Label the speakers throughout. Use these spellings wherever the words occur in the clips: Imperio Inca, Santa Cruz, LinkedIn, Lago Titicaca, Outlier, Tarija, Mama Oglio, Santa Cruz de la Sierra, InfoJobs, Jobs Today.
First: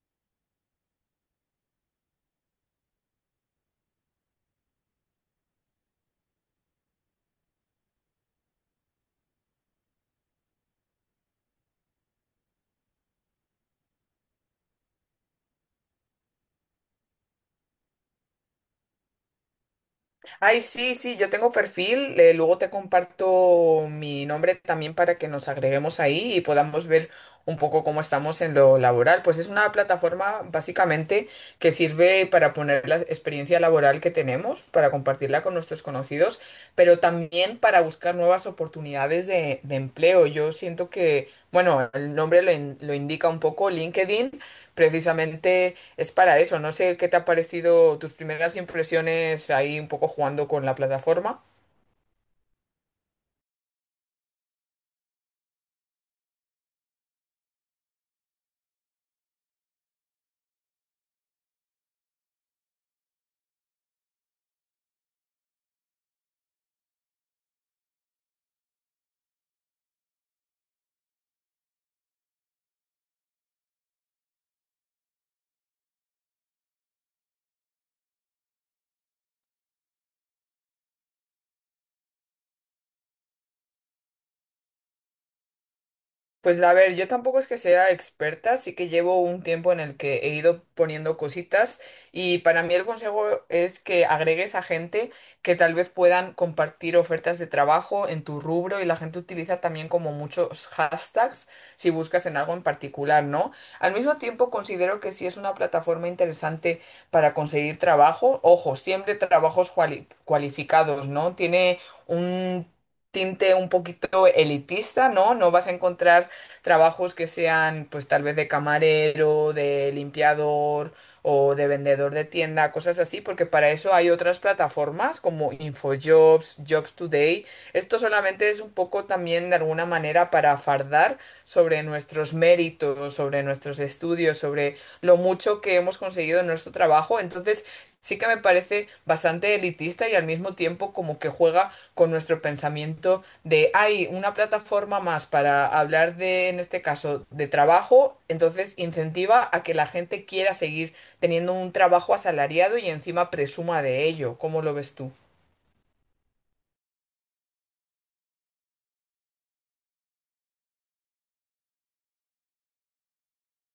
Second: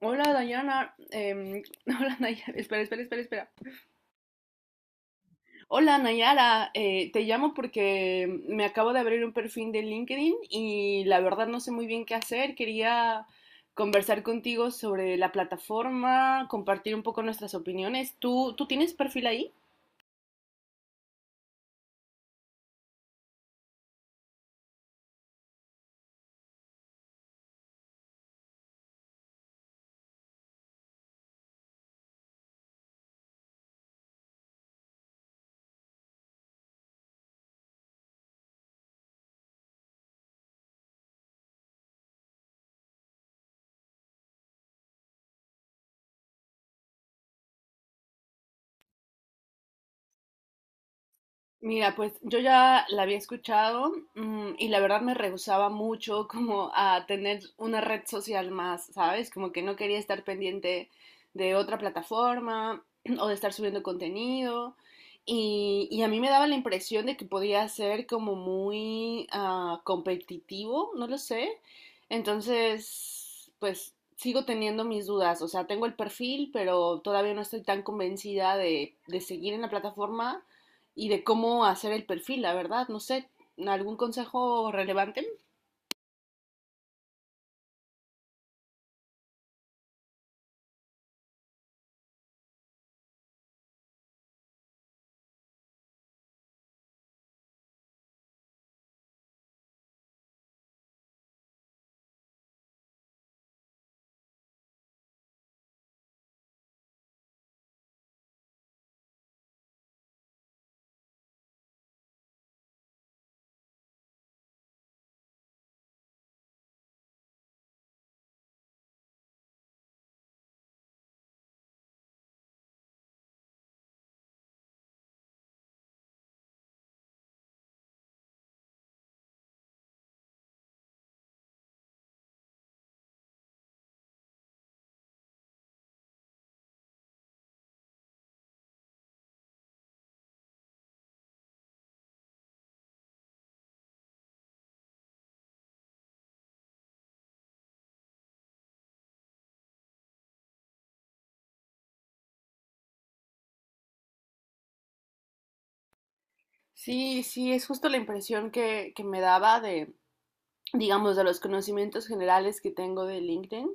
Speaker 1: Hola Dayana, hola Nayara, espera, espera, espera, espera. Hola Nayara, te llamo porque me acabo de abrir un perfil de LinkedIn y la verdad no sé muy bien qué hacer. Quería conversar contigo sobre la plataforma, compartir un poco nuestras opiniones. ¿Tú tienes perfil ahí?
Speaker 2: Ay, sí, sí, yo tengo perfil, luego te comparto mi nombre también para que nos agreguemos ahí y podamos ver un poco cómo estamos en lo laboral. Pues es una plataforma básicamente que sirve para poner la experiencia laboral que tenemos, para compartirla con nuestros conocidos, pero también para buscar nuevas oportunidades de empleo. Yo siento que, bueno, el nombre lo, lo indica un poco, LinkedIn precisamente es para eso. No sé qué te ha parecido tus primeras impresiones ahí un poco jugando con la plataforma.
Speaker 1: Mira, pues yo ya la había escuchado, y la verdad me rehusaba mucho como a tener una red social más, ¿sabes? Como que no quería estar pendiente de otra plataforma o de estar subiendo contenido. Y a mí me daba la impresión de que podía ser como muy competitivo, no lo sé. Entonces, pues sigo teniendo mis dudas. O sea, tengo el perfil, pero todavía no estoy tan convencida de seguir en la plataforma y de cómo hacer el perfil, la verdad, no sé, ¿algún consejo relevante?
Speaker 2: Pues a ver, yo tampoco es que sea experta, sí que llevo un tiempo en el que he ido poniendo cositas y para mí el consejo es que agregues a gente que tal vez puedan compartir ofertas de trabajo en tu rubro y la gente utiliza también como muchos hashtags si buscas en algo en particular, ¿no? Al mismo tiempo considero que sí es una plataforma interesante para conseguir trabajo, ojo, siempre trabajos cualificados, ¿no? Tiene un tinte un poquito elitista, ¿no? No vas a encontrar trabajos que sean pues tal vez de camarero, de limpiador o de vendedor de tienda, cosas así, porque para eso hay otras plataformas como InfoJobs, Jobs Today. Esto solamente es un poco también de alguna manera para fardar sobre nuestros méritos, sobre nuestros estudios, sobre lo mucho que hemos conseguido en nuestro trabajo. Entonces, sí que me parece bastante elitista y al mismo tiempo como que juega con nuestro pensamiento de hay una plataforma más para hablar de, en este caso, de trabajo, entonces incentiva a que la gente quiera seguir teniendo un trabajo asalariado y encima presuma de ello. ¿Cómo lo ves tú?
Speaker 1: Sí, sí, es justo la impresión que me daba de, digamos, de los conocimientos generales que tengo de LinkedIn,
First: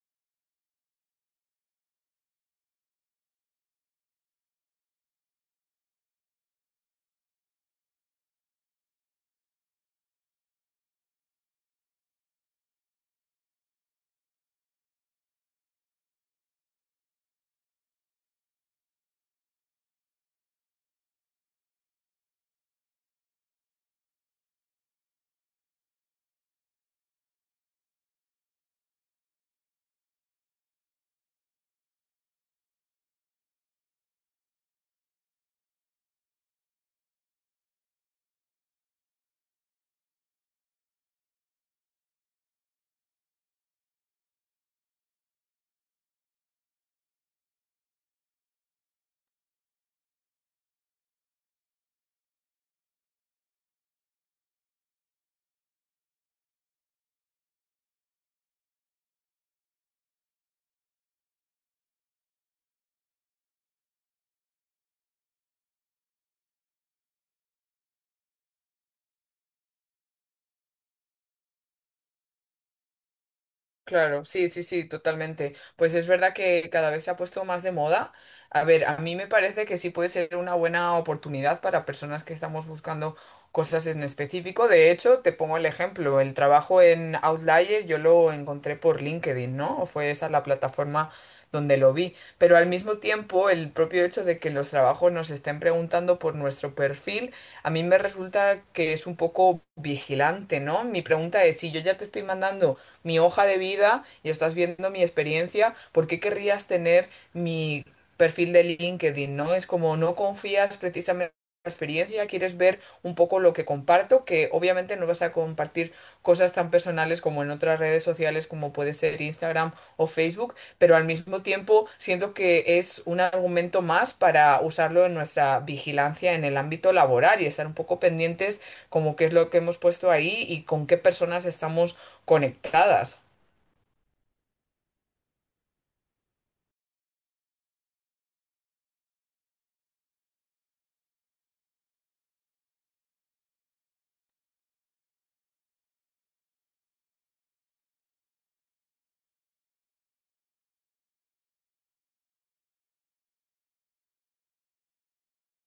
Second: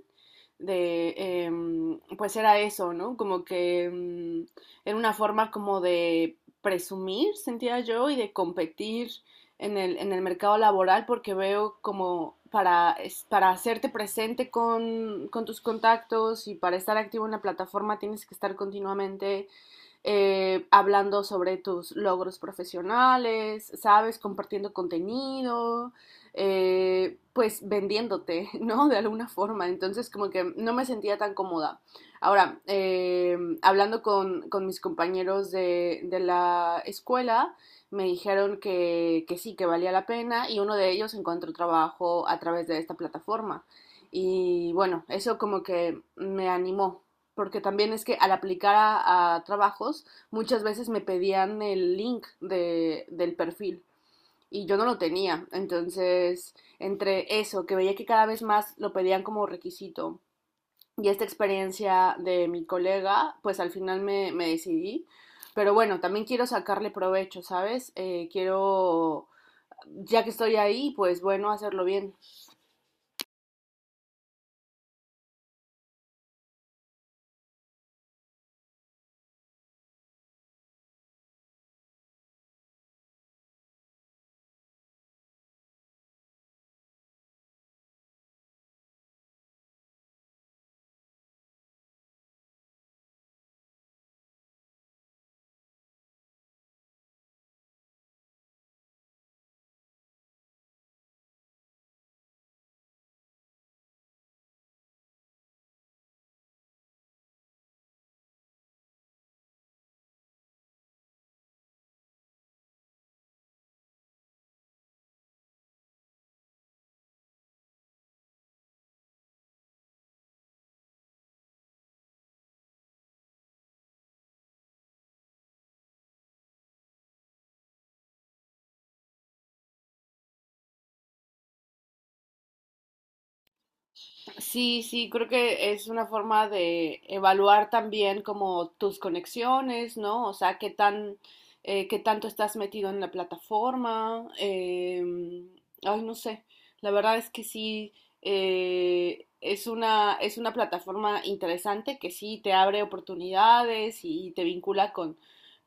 Speaker 1: de, pues era eso, ¿no? Como que era una forma como de presumir, sentía yo, y de competir en el mercado laboral, porque veo como para, para hacerte presente con tus contactos y para estar activo en la plataforma tienes que estar continuamente hablando sobre tus logros profesionales, ¿sabes? Compartiendo contenido, pues vendiéndote, ¿no? De alguna forma. Entonces, como que no me sentía tan cómoda. Ahora, hablando con mis compañeros de la escuela, me dijeron que sí, que valía la pena y uno de ellos encontró trabajo a través de esta plataforma. Y bueno, eso como que me animó porque también es que al aplicar a trabajos muchas veces me pedían el link del perfil y yo no lo tenía. Entonces, entre eso, que veía que cada vez más lo pedían como requisito y esta experiencia de mi colega, pues al final me decidí. Pero bueno, también quiero sacarle provecho, ¿sabes? Ya que estoy ahí, pues bueno, hacerlo bien.
Speaker 2: Claro, sí, sí, sí, totalmente. Pues es verdad que cada vez se ha puesto más de moda. A ver, a mí me parece que sí puede ser una buena oportunidad para personas que estamos buscando cosas en específico. De hecho, te pongo el ejemplo, el trabajo en Outlier yo lo encontré por LinkedIn, ¿no? Fue esa la plataforma donde lo vi. Pero al mismo tiempo, el propio hecho de que los trabajos nos estén preguntando por nuestro perfil, a mí me resulta que es un poco vigilante, ¿no? Mi pregunta es, si yo ya te estoy mandando mi hoja de vida y estás viendo mi experiencia, ¿por qué querrías tener mi perfil de LinkedIn? ¿No? Es como no confías precisamente en la experiencia, quieres ver un poco lo que comparto, que obviamente no vas a compartir cosas tan personales como en otras redes sociales como puede ser Instagram o Facebook, pero al mismo tiempo siento que es un argumento más para usarlo en nuestra vigilancia en el ámbito laboral y estar un poco pendientes como qué es lo que hemos puesto ahí y con qué personas estamos conectadas.
Speaker 1: Sí, sí, creo que es una forma de evaluar también como tus conexiones, ¿no? O sea, qué tan, qué tanto estás metido en la plataforma. Ay, no sé. La verdad es que sí, es una plataforma interesante que sí te abre oportunidades y te vincula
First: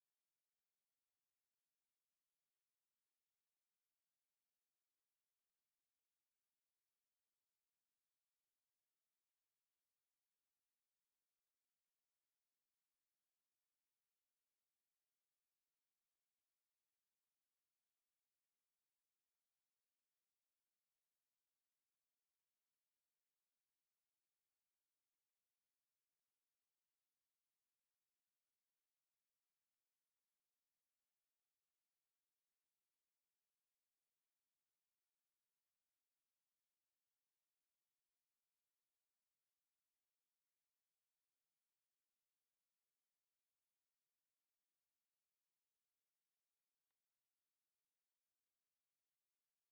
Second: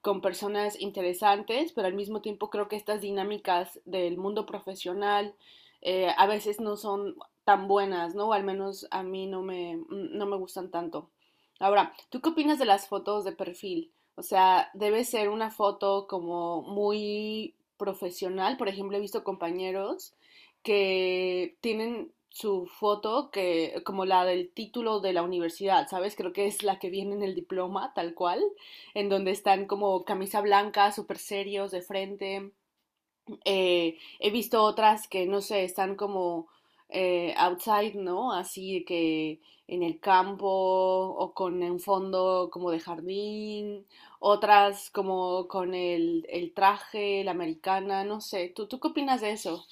Speaker 1: con personas interesantes, pero al mismo tiempo creo que estas dinámicas del mundo profesional a veces no son tan buenas, ¿no? O al menos a mí no me gustan tanto. Ahora, ¿tú qué opinas de las fotos de perfil? O sea, debe ser una foto como muy profesional. Por ejemplo, he visto compañeros que tienen su foto que como la del título de la universidad, ¿sabes? Creo que es la que viene en el diploma, tal cual, en donde están como camisa blanca, súper serios de frente. He visto otras que, no sé, están como outside, ¿no? Así que en el campo o con un fondo como de jardín, otras como con el traje, la americana, no sé. ¿Tú qué opinas de eso?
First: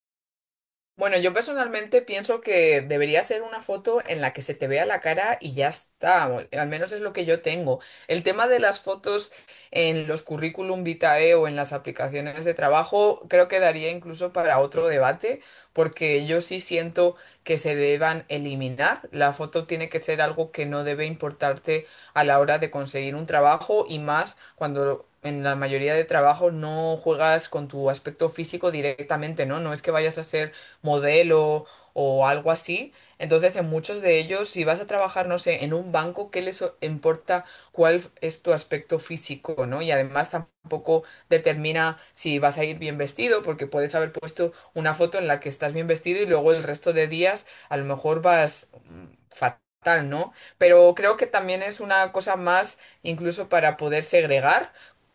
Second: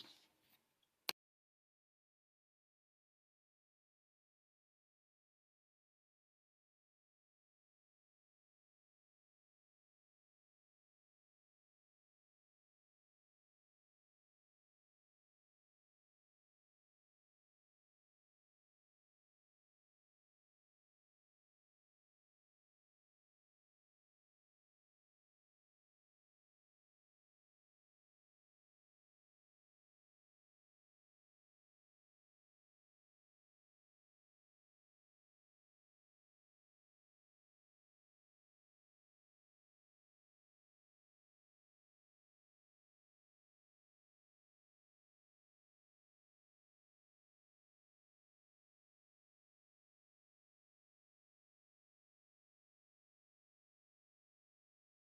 Speaker 2: Bueno, yo personalmente pienso que debería ser una foto en la que se te vea la cara y ya está, o al menos es lo que yo tengo. El tema de las fotos en los currículum vitae o en las aplicaciones de trabajo creo que daría incluso para otro debate, porque yo sí siento que se deban eliminar. La foto tiene que ser algo que no debe importarte a la hora de conseguir un trabajo y más cuando... En la mayoría de trabajos no juegas con tu aspecto físico directamente, ¿no? No es que vayas a ser modelo o algo así. Entonces, en muchos de ellos, si vas a trabajar, no sé, en un banco, ¿qué les importa cuál es tu aspecto físico? ¿No? Y además tampoco determina si vas a ir bien vestido, porque puedes haber puesto una foto en la que estás bien vestido y luego el resto de días a lo mejor vas fatal, ¿no? Pero creo que también es una cosa más incluso para poder segregar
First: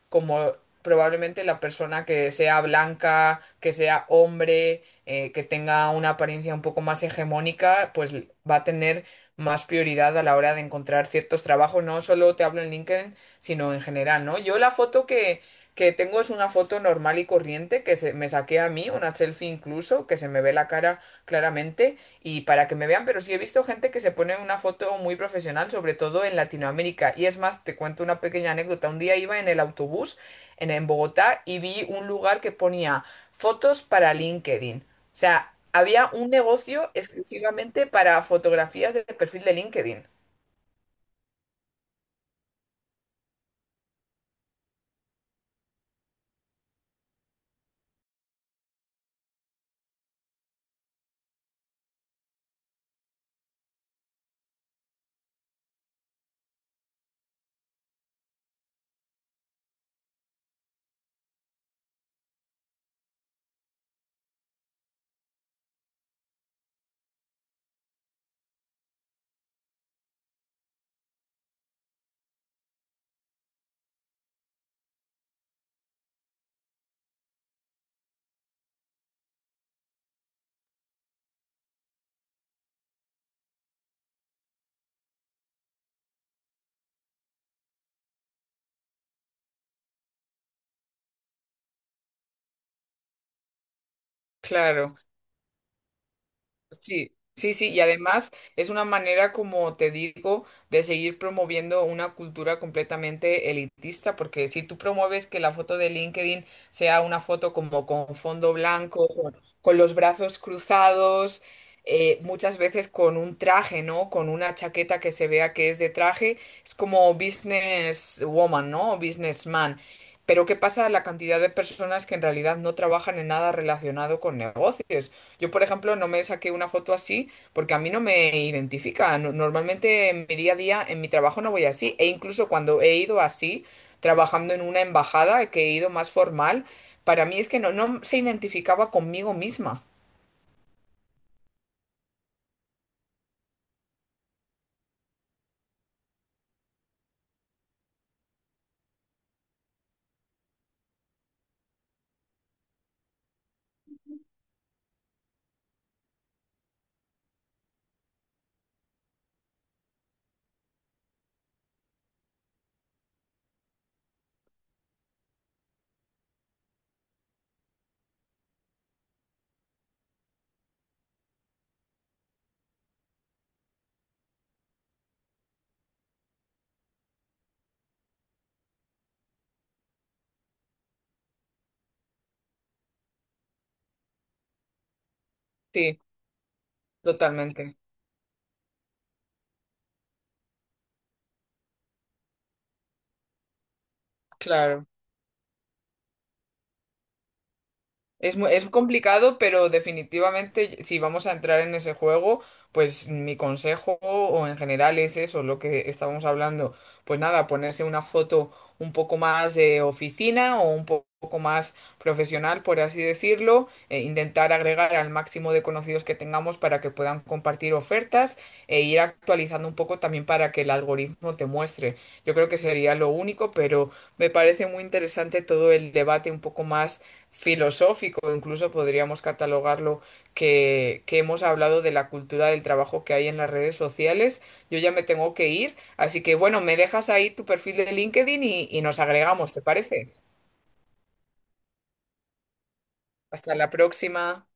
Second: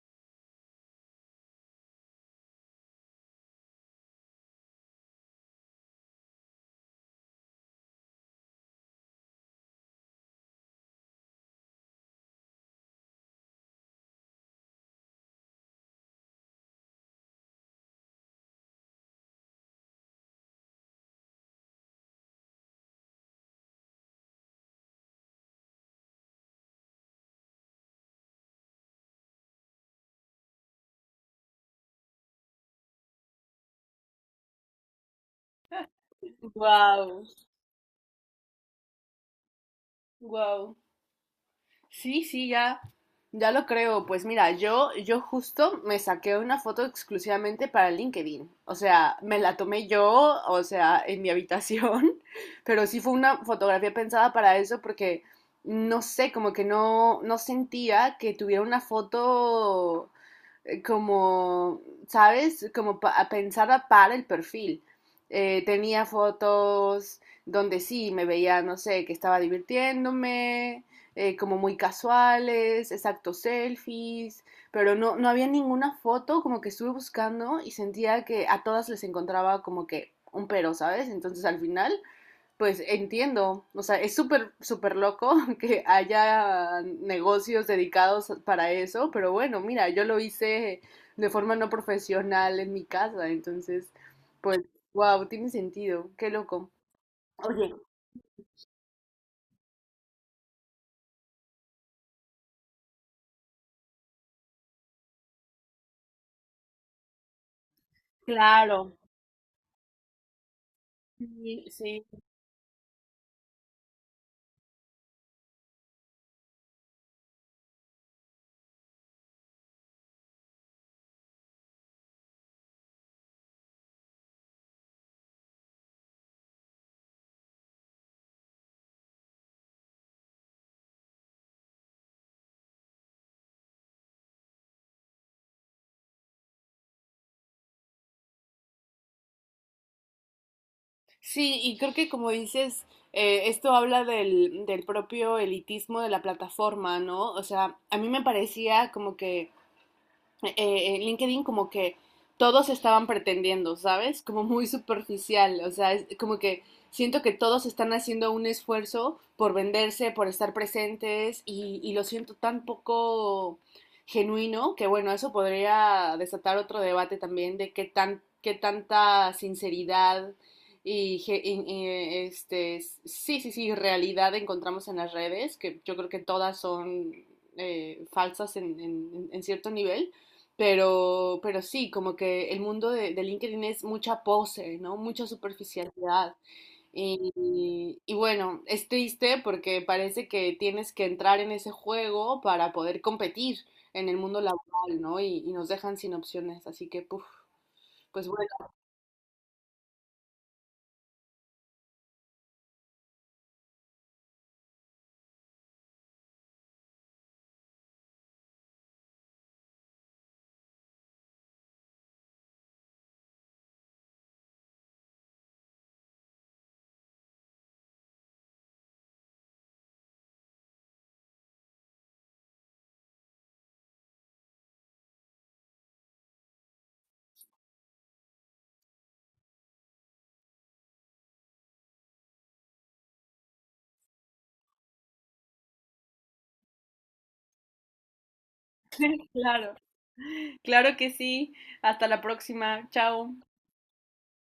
Speaker 2: como probablemente la persona que sea blanca, que sea hombre, que tenga una apariencia un poco más hegemónica, pues va a tener más prioridad a la hora de encontrar ciertos trabajos. No solo te hablo en LinkedIn, sino en general, ¿no? Yo la foto que tengo es una foto normal y corriente que se, me saqué a mí, una selfie incluso, que se me ve la cara claramente y para que me vean, pero sí he visto gente que se pone una foto muy profesional, sobre todo en Latinoamérica. Y es más, te cuento una pequeña anécdota. Un día iba en el autobús en Bogotá y vi un lugar que ponía fotos para LinkedIn. O sea, había un negocio
Speaker 1: Wow,
Speaker 2: exclusivamente para fotografías de perfil de LinkedIn.
Speaker 1: wow. Sí, sí, ya, ya lo creo. Pues mira, yo justo me saqué una foto exclusivamente para LinkedIn. O sea, me la tomé yo, o sea, en mi habitación, pero sí fue una fotografía pensada para eso porque no sé, como que no sentía que tuviera una foto como, ¿sabes? Como pensada para el perfil. Tenía fotos donde sí me veía, no sé, que estaba divirtiéndome, como muy casuales, exacto, selfies, pero no había ninguna foto, como que estuve buscando y sentía que a todas les encontraba como que un pero, ¿sabes? Entonces al final, pues entiendo, o sea, es súper, súper loco que haya negocios dedicados para eso, pero bueno, mira, yo lo hice de forma no profesional en mi casa, entonces, pues,
Speaker 2: Claro.
Speaker 1: wow, tiene sentido, qué loco.
Speaker 2: Sí, sí, sí,
Speaker 1: Oye,
Speaker 2: y además es una manera, como te digo, de seguir promoviendo una cultura completamente elitista, porque si tú promueves que la foto de LinkedIn sea una foto como con fondo
Speaker 1: claro.
Speaker 2: blanco, con los brazos cruzados,
Speaker 1: Sí, sí.
Speaker 2: muchas veces con un traje, ¿no? Con una chaqueta que se vea que es de traje, es como business woman, ¿no? O businessman. Pero ¿qué pasa a la cantidad de personas que en realidad no trabajan en nada relacionado con negocios? Yo, por ejemplo, no me saqué una foto así porque a mí no me identifica. Normalmente en mi día a día, en mi trabajo no voy así. E incluso cuando he ido así, trabajando en una embajada, que he ido más formal, para mí es que no, no se identificaba conmigo misma.
Speaker 1: Sí, y creo que como dices, esto habla del propio elitismo de la plataforma, ¿no? O sea, a mí me parecía como que en LinkedIn como que todos estaban pretendiendo, ¿sabes? Como muy superficial, o sea, es como que siento que todos están haciendo un esfuerzo por venderse, por estar presentes y lo siento tan poco genuino que bueno, eso podría desatar otro debate también de qué tan qué tanta sinceridad y este sí, sí, sí, realidad encontramos en las redes, que yo creo que todas son falsas en cierto nivel, pero sí, como que el mundo de LinkedIn es mucha pose, ¿no? Mucha
Speaker 2: Sí,
Speaker 1: superficialidad.
Speaker 2: totalmente.
Speaker 1: Y bueno, es triste porque parece que tienes que entrar en ese juego para poder competir en el mundo
Speaker 2: Claro.
Speaker 1: laboral, ¿no? Y nos dejan sin opciones. Así que, puf, pues
Speaker 2: Es,
Speaker 1: bueno,
Speaker 2: es complicado, pero definitivamente si vamos a entrar en ese juego, pues mi consejo o en general es eso, lo que estábamos hablando. Pues nada, ponerse una foto un poco más de oficina o un poco más profesional, por así decirlo, e intentar agregar al máximo de conocidos que tengamos para que puedan compartir ofertas e ir actualizando un poco también para que el algoritmo te muestre. Yo creo que sería lo único, pero me parece muy interesante todo el debate un poco más filosófico, incluso podríamos catalogarlo, que hemos hablado de la cultura del trabajo que hay en las redes sociales. Yo ya me tengo que ir, así que bueno, me dejas ahí tu perfil de LinkedIn y nos agregamos, ¿te
Speaker 1: claro,
Speaker 2: parece?
Speaker 1: claro que sí. Hasta la próxima. Chao.
Speaker 2: Hasta la próxima.